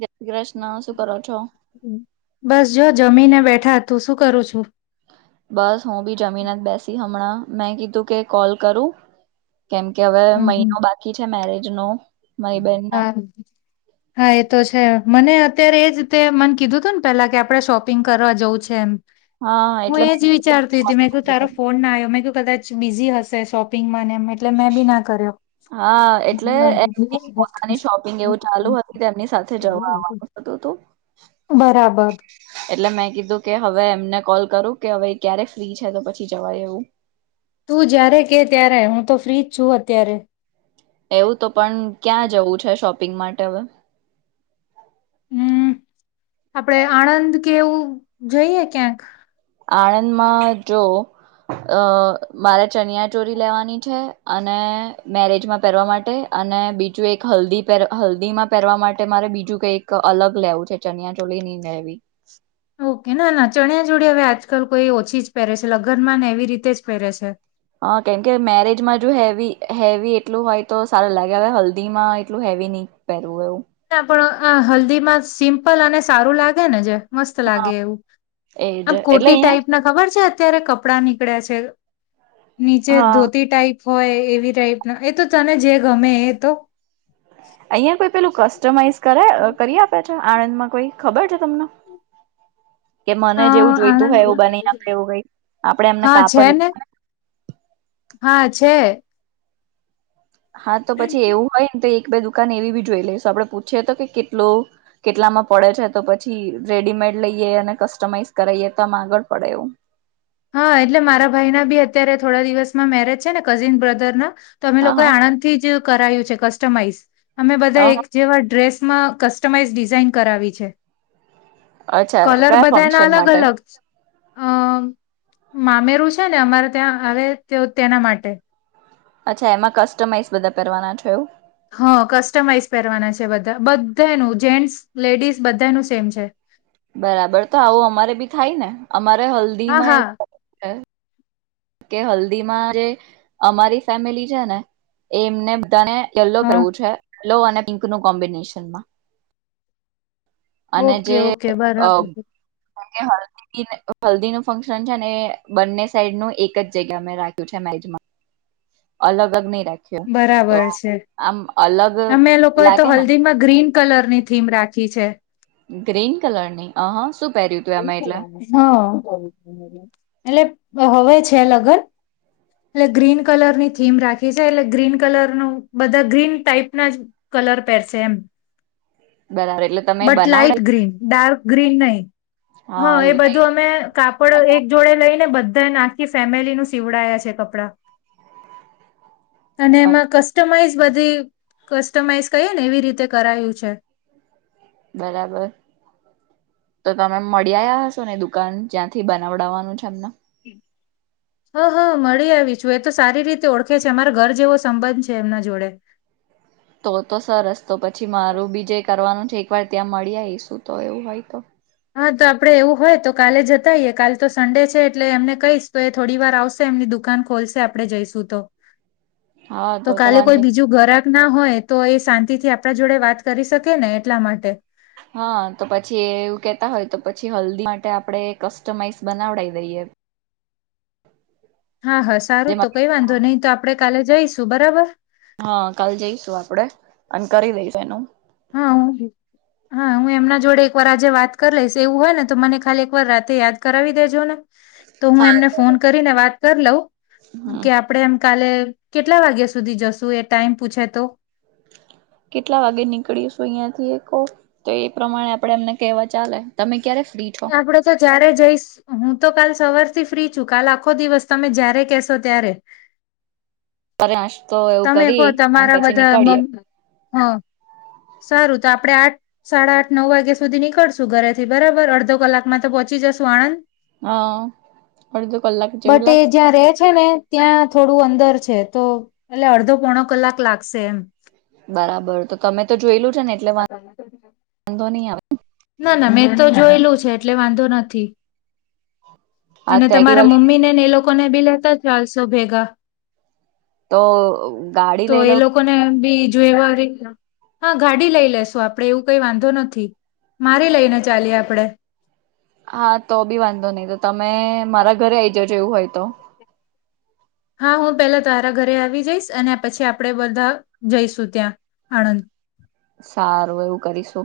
જય શ્રી કૃષ્ણ શું કરો છો? બસ જો જમીને બેઠા. તું શું કરું છું. બસ હું બી જમીન જ બેસી હમણાં મેં કીધું કે કોલ કરું. કેમ કે હવે હમ હમ. મહિનો બાકી છે મેરેજ નો મારી બેન ના હા હા એ તો છે મને અત્યારે એજ રીતે મને કીધું હતું ને પેલા કે આપણે શોપિંગ કરવા જવું છે એમ હા હું એટલે એ જ વિચારતી હતી મે તાર ફોન ના આવ્યો મેં કીધું. કદાચ બિઝી હશે શોપિંગ ને એમ એટલે મેં બી ના કર્યો હા એટલે એમની પોતાની શોપિંગ એવું ચાલુ હતી તેમની સાથે જવા [unintelligible] આવવાનું થતું હતું [inaudible] બરાબર એટલે મેં કીધું કે હવે એમને કોલ કરું કે હવે ક્યારે ફ્રી છે તો પછી જવાય એવું. તું જ્યારે કે ત્યારે હું તો ફ્રી જ છું અત્યારે એવું તો પણ ક્યાં જવું છે શોપિંગ માટે હવે. હુ આપડે આણંદ કેવું જોઈએ ક્યાંક આણંદમાં જો. અ મારે ચણિયા ચોરી લેવાની છે અને મેરેજમાં પહેરવા માટે અને બીજું એક હલ્દીમાં પહેરવા માટે મારે બીજું કંઈક અલગ લેવું છે. ચનિયા ચોલી નીવી ઓકે ના ના ચણ્યા જોડે હવે આજકાલ કોઈ ઓછી જ પહેરે છે લગનમાં ને એવી રીતે જ પહેરે છે. હ કેમ કે મેરેજમાં જો હેવી હેવી એટલું હોય તો સારું લાગે હવે હલ્દીમાં એટલું એવી નહીં પાય ના પણ આ હલ્દી માં સિમ્પલ અને સારું લાગે ને જે મસ્ત લાગે એવું એજ આમ એટલે કોટી અહિયાં ટાાઈપ ના ખબર છે અત્યારે કપડા નીકળ્યા છે નીચે હા ધોતી ટાઈપ હોય એવી ટાઈપ ના એ તો તને જે ગમે એ તો અહિયાં કોઈ પેલું કસ્ટમાઈઝ કરે અ કરી આપે છે આણંદ માં કોઈ ખબર છે તમને કે મને અ જેવું જોઈતું હોય એવું આણંદમાં બની આપડે એવું કઈ આપે એમને હા કાપડ છે લ [inaudible] ને હા, છે. હા, તો પછી એવું હોય. ને તો દુકાન એવી બી જોઈ લઈશ આપણે પૂછીએ તો કે કેટલો કેટલામાં પડે છે, તો પછી રેડીમેડ લઈએ અને કસ્ટમાઈઝ કરાઈએ, તમ આગળ પડે એવુ હા, એટલે મારા ભાઈ ના બી અત્યારે થોડા દિવસમાં મેરેજ છેને, કઝિન બ્રધર ના તો અમે હા લોકો હા આણંદથી જ કરાયું છે. કસ્ટમાઈઝ અમે બધા હા એક હા જેવા ડ્રેસ માં કસ્ટમાઈઝ ડિઝાઇન કરાવી છે. અચ્છા કલર, કયા બધાના ફંક્શન અલગ, માટે અલગ હમમ, મામેરુ છેને. અમારે ત્યાં આવે તેઓ તેના માટે અચ્છા એમાં કસ્ટમાઈઝ બધા કરવાના છો હા કસ્ટમાઈઝ પહેરવાના છે બધા બધાનું જેન્ટ્સ લેડીઝ બધાનું સેમ છે બરાબર તો આવું અમારે બી થાય ને અમારે હા હલ્દીમાં હા એવું કઈ થાય કે હલ્દી માં જે અમારી ફેમિલી છે ને એમને બધાને યલો હા કરવું છે યલો અને પિંક નું કોમ્બિનેશનમાં અને ઓકે જે ઓકે અ બરાબર હ હલ્દી હલ્દી નું ફંક્શન છે ને બંને સાઈડ નું એક જ જગ્યા મે રાખ્યું છે મેરેજમાં અલગ જ નહી રાખ્યું તો બરાબર છે આમ અલગ અમે લોકો એ તો લાગે ને હલ્દીમાં ગ્રીન કલર ની થીમ રાખી છે. ગ્રીન, કલરની આ હા સુ હા, એટલે હવે છે. લગન એટલે ગ્રીન કલરની થીમ રાખી છે. એટલે ગ્રીન કલર નું બધા ગ્રીન ટાઈપના જ કલર, પેરસે એમ બરાબર એટલે તમે બટ બનાવડ લાઈટ, ગ્રીન ડાર્ક ગ્રીન નહી, હ હા એ બધું લાઈટ અમે કાપડ એક જોડે લઈને બ બધ આખી ફેમિલી નું સીવડાયા છે, કપડા અને એમાં કસ્ટમાઈઝ બધી કસ્ટમાઈઝ કહીએ ને એવી રીતે કરાયું છે. બરાબર તો તમે મળી આયા હશો, ને દુકાન જ્યાંથી બનાવડાવવાનું છે, એમને હ, હ મળી આવી છુ. એ તો સારી રીતે ઓળખે છે અમારે ઘર જેવો સંબંધ છે, એમના જોડે તો તો સરસ તો પછી મારુ બીજે કરવાનું છે. એકવાર ત્યાં મળી આવી શું તો એવુ હોય, તો હા, તો આપડે એવું હોય તો કાલે જતા આઈએ કાલ તો સન્ડે છે એટલે એમને કહીશ તો એ થોડી વાર આવશે એમની દુકાન દુકાન ખોલશે આપડે, જઈશું તો તો કાલે કોઈ બીજું, ગરાક ના હોય, તો એ શાંતિ શાંતિથી, આપણા જોડે વાત કરી શકે ને એટલા માટે હા, તો પછી એવું કેતા હોય તો પછી હલ્દી માટે આપણે કસ્ટમાઈઝ બનાવડાઈ દઈએ એ હા, હા સારુ તો કઈ વાંધો નહી તો આપડે કાલે જઈશું બરાબર હા, કાલ જઈશુ આપડે, અને કરી દઈશું એનું. હા, હુ હા, હુ એમના જોડે એક વાર આજે વાત કર લઈશ, એવું હોય ને તો મને ખાલી એક વાર રાતે યાદ કરાવી દેજો ને. તો હુ એમને ફોન કરીને વાત કર લઉં, હમ કે આપડે એમ કાલે કેટલા વાગ્યા સુધી જશુ, એ ટાઈમ પૂછે તો? [inaudible] કેટલા વાગે નીકળીશું અહિયાં થી કો તો એ પ્રમાણે આપડે એમને કેવા ચાલે, તમે ક્યારે ફ્રી છો આપડે તો જયારે જઈશ હું હું તો કાલ સવારથી ફ્રી છું કાલ આખો દિવસ તમે જય્યારે કેશો ત્યારે. [inaudible] તમે કહો કરી અને તમારા પછી બધા મન નીકળીએ. હા. સારું તો આપણે આઠ સાડા આઠ નવ વાગ્યા સુધી નીકળશું ઘરેથી બરાબર અડધો કલાકમાં તો પહોંચી જશું આણંદ. હ અડધો કલાક જેવું બટ એ લાગશે. જ્યાં રહે છે ને ત્યાં થોડું અંદર છે તો એટલે અડધો પોણો કલાક લાગશે એમ. બરાબર તો તમે તો જોયેલું છે ને એટલે વાંધો નહી આવે. ના ના મેં તો જોયેલું છે એટલે વાંધો નથી. આ અને તો એક્ટિવા તમારા લઈને મમ્મી ને ને એ લોકોને બી લેતા ચાલશો ભેગા. તો ગાડી તો લઈ લઉ એ લોકોને બી [unintelligible] હા, ગાડી લઈ લેશું આપડે એવું કઈ વાંધો નથી. મારી લઈને, ચાલીએ આપડે હા, તો બી વાંધો નહી, તો તમે મારા ઘરે અઈ જજો એવું હોય, તો હા, હુ પેલા તારા ઘરે આવી જઈશ અને પછી આપણે બધા જઈશું ત્યાં આણંદ સારું એવું કરીશુ.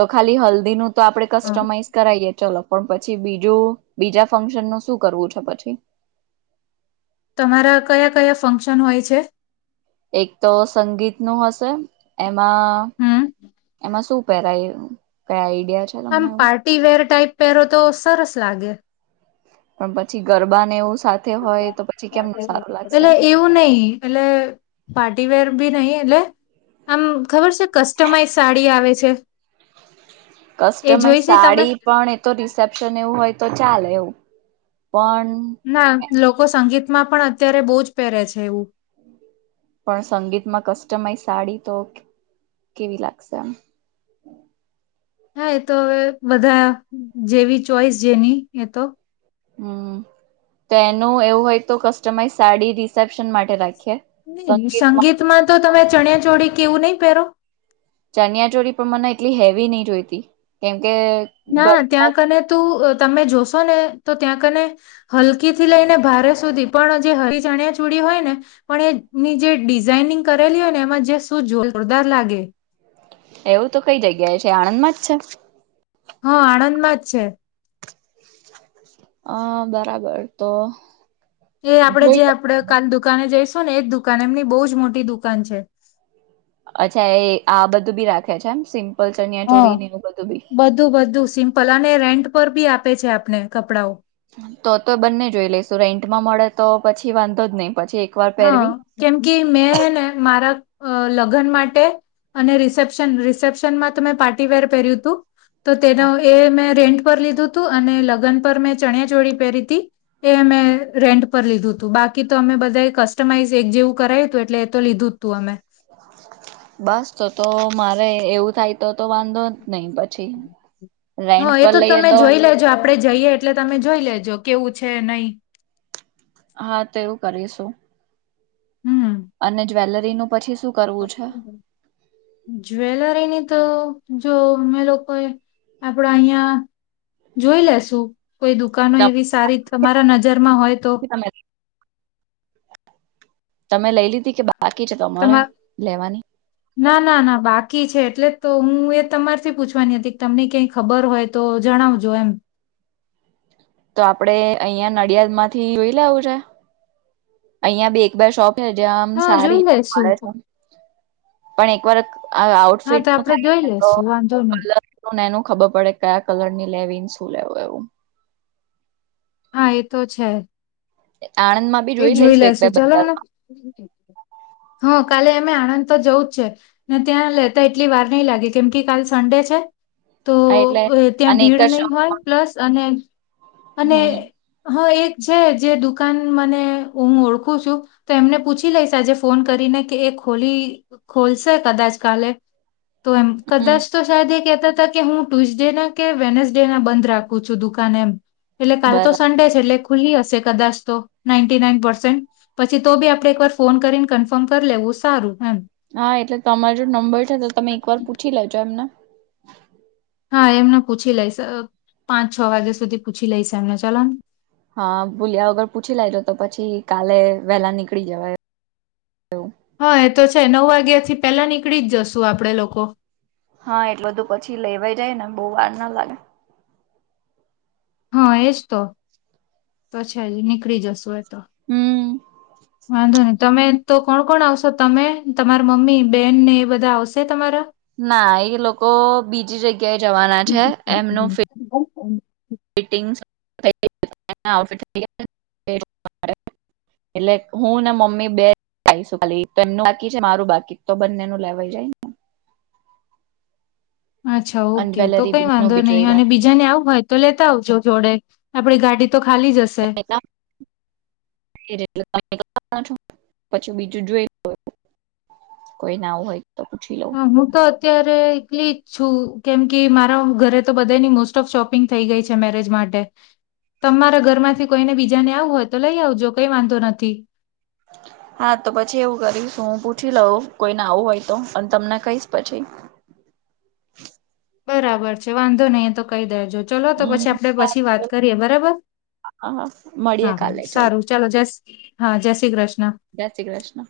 તો ખાલી હલ્દી નું તો આપડે કસ્ટમાઈઝ કરાઈએ ચલો પણ પછી, બીજું બીજા ફંક્શનનુ શું કરવુ છે. પછી? તમારા, કયા-કયા ફંક્શન હોય છે? એક તો સંગીતનુ હશે, એમાં હમ એમાં શું પેરાઈ પેઈ આમ પાર્ટી વેર ટાઈપ પહેરો તો સરસ લાગે. પણ પછી ગરબા ને એવું સાથે હોય તો પછી કેમનું સારું લાગશે પેલો એવું નહિ પેલ પાર્ટીવેર બી નહિ એટલે આમ ખબર છે કસ્ટમાઈઝ સાડી આવે છે એ જોઈ કસ્ટમાઈઝ છે તમે સાડી પણ એ તો રિસેપ્શન એવું હોય તો ચાલે એવું. પણ ના લોકો સંગીતમાં પણ અત્યારે બહુ જ પહેરે છે એવું. પણ સંગીતમાં કસ્ટમાઈઝ સાડી તો કેવી લાગશે આમ હા એ તો હવે બધા જેવી ચોઈસ જેની એ તો. હમ્મ. તો એનું એવું હોય તો કસ્ટમાઈઝ સાડી રિસેપ્શન માટે રાખ સંગીતમાં તો તમે ચણીયા ચોળી કે એવું નહી પહેરો ચનિયા ચોરી પણ મને એટલી હેવી નહી જોઈતી કેમ ના ત્યાં કને તું અહ તમે જોશો ને તો ત્યાં કને હલકી થી લઈને ભારે સુધી પણ જે હરી ચનીયા ચુડી હોય ને પણ એની જે ડિઝાઈનિંગ કરેલી હોય ને એમાં જે શું જોરદાર લાગે. એવું તો કઈ જગ્યાએ છે, આણંદમાં જ છે હા આણંદમાં છે. અહ બરાબર તો જે આપડે જોઈ જે આપડે કાલ દુકાને જઈશું શું ને એ જ દુકાન એમની બહુ જ મોટી દુકાન છે. અચ્છા એ આ બધું બી રાખે છે એમ સિંગ હા બધું બધું સિમ્પલ અને રેન્ટ પર બી આપે છે આપણે કપડાઓ તો તો બંને જોઈ લઈસુ રેન્ટમાં મળે તો પછી વાંધો જ નહીં હા કેમ કે મેં હે ને મારા લગ્ન માટે અને રિસેપ્શન રિસેપ્શનમાં તમે પાર્ટીવેર પહેર્યું હતું તો તેનો એ મેં રેન્ટ લીધું હતું અને લગ્ન પર મેં ચણીયા ચોળી પહેરીતી એ મેં રેન્ટ પર લીધું હતું બાકી તો અમે બધા કસ્ટમાઈઝ એક જેવું કરાયું હતું એટલે એ તો લીધું જ તું અમે બસ તો તો મારે એવું થાય તો તો વાંધો જ નહીં પછી રેન્ટ હા એ પર લઈએ તમે તો જોઈ લેજો આપડે જઈએ એટલે તમે જોઈ લેજો કેવું છે નહી હા તો એવું કરીશું. હમ અને જ્વેલરીનું પછી શું કરવું છે? જ્વેલરીની તો જો અમે લોકો એ આપડા અહીંયા જોઈ લેશુ કોઈ દુકાનો એવી સારી તમારા નજરમાં હોય તો તમે તમે લઈ લીધી કે બા તમાર ના ના ના બાકી છે એટલે તો હું એ તમારેથી પૂછવાની હતી કે તમને ક્યાંય ખબર હોય તો જણાવજો એમ. તો આપડે અહિયાં નડિયાદ માંથી જોઈ લેવું છે અહિયાં બી એક બે શોપ હજમ હા સારી જોઈ લેશું મળે છે પણ એક વાર આ હા આઉટફિટ તો નું આપડે થાય જોઈ ને તો લેશું વાંધો નહી કલરને એનું ખબર પડે કયા કલર ની લેવીને શું લેવું એવું હા એ તો છે આણંદ માં બી એ જોઈ લઈશું એક લેશુ બે ચલોને બજારમાં કાલે અમે આણંદ તો જવું જ છે ને ત્યાં લેતા એટલી વાર નહીં લાગે કેમ કે કાલ સન્ડે છે તો હા એટલે ત્યાં અને એક ભીડ જ નહી શોપ હોય પ્લસ અને અને હમ હા એક છે જે દુકાન મને હું ઓળખું છું તો એમને પૂછી લઈશ આજે ફોન કરીને કે ખોલીો લશે કદાચ કાલે તો એમ હમ કદાચ તો સાજે કેતા હતા કે હું ટ્યુઝડે ના કે વેનસડે ના બંધ રાખું છું દુકાન એમ. એટલે કાલ તો બરાબર સન્ડે છે એટલે ખુલી હશે કદાચ તો. નાઇન્ટી નાઈન પર્સેન્ટ પછી તો બી આપણેે એક વાર ફોન કરીન કન્ફર્મ કર લેવું સારું. એમ હા એટલે તમાર જોડ નંબર છે તો તમે એકવાર પૂછી લેજો એમન. હા એમન પૂછી લઈશ અ પાંચ છ વાગ્યા સુધી પૂછી લઈશ એમન ચલોન. હા ભૂલ્યા વગર પૂછી લેજો તો પછી કાલે વેલા નીકળી જવાય તો હા એ તો છે નવ વાગ્યાથી પેલા નીકળી જ જશુ આપણેે લોકો. હા એટ બધું પછી લેવા જાય ન બહુંવાર ના લાગે. હા એજ તો તો છે જ નીકળી જશુ એ હમ વાંધો નઈ તમે તો કોણ કોણ આવશો તમે તમારા મમ્મી બેન ને એ બધા આવશે તમારા. ના એ લોકો બીજી જગ ક્યાં જવાના છે એમનુંફિટ ફીટિંગ્સ [unintelligible] એટલે હું ને મમ્મી બે આયીશું ખાલી બેનનું બાકી છે મારું બાકી તો બંને નું લેવાય જાય ને. અચ્છા અને ઓકે તો કઈ જ્વેલરી નું વાંધો બી જોઈ નહીં લે. અને બીજા ને આવું હોય તો લેતા આવજો જોડે આપડી ગાડી તો ખાલી જશે. [unintelligible] પછી બીજું જોઈ કોઈને આવું હોય તો પૂછી લઉં. હા હું તો અત્યાર એકલી જ છું કેમ કે મારા ઘરે તો બધાની મોસ્ટ ઓફ શોપિંગ થઈ ગઈ છે મેરેજ માટે. તમારા ઘરમાંથી કોઈને બીજાને આવું હોય તો લઈ આવજો કઈ વાંધો નથી. [inaudible] હા તો પછી એવું કરીશ હું પૂછી લઉં કોઈને આવું હોય તો અન તમને કહીશ પછી. [inaudible] બરાબર છે વાંધો નહી તો કઈ દેજો. ચલો તો પછી હમ આપડે પછી વાત હા કરીએ બરાબર હા મળીએે હા હા કાલે ચલો સારું ચાલો જસ હા જય શ્રી કૃષ્ણ. જય શ્રી કૃષ્ણ.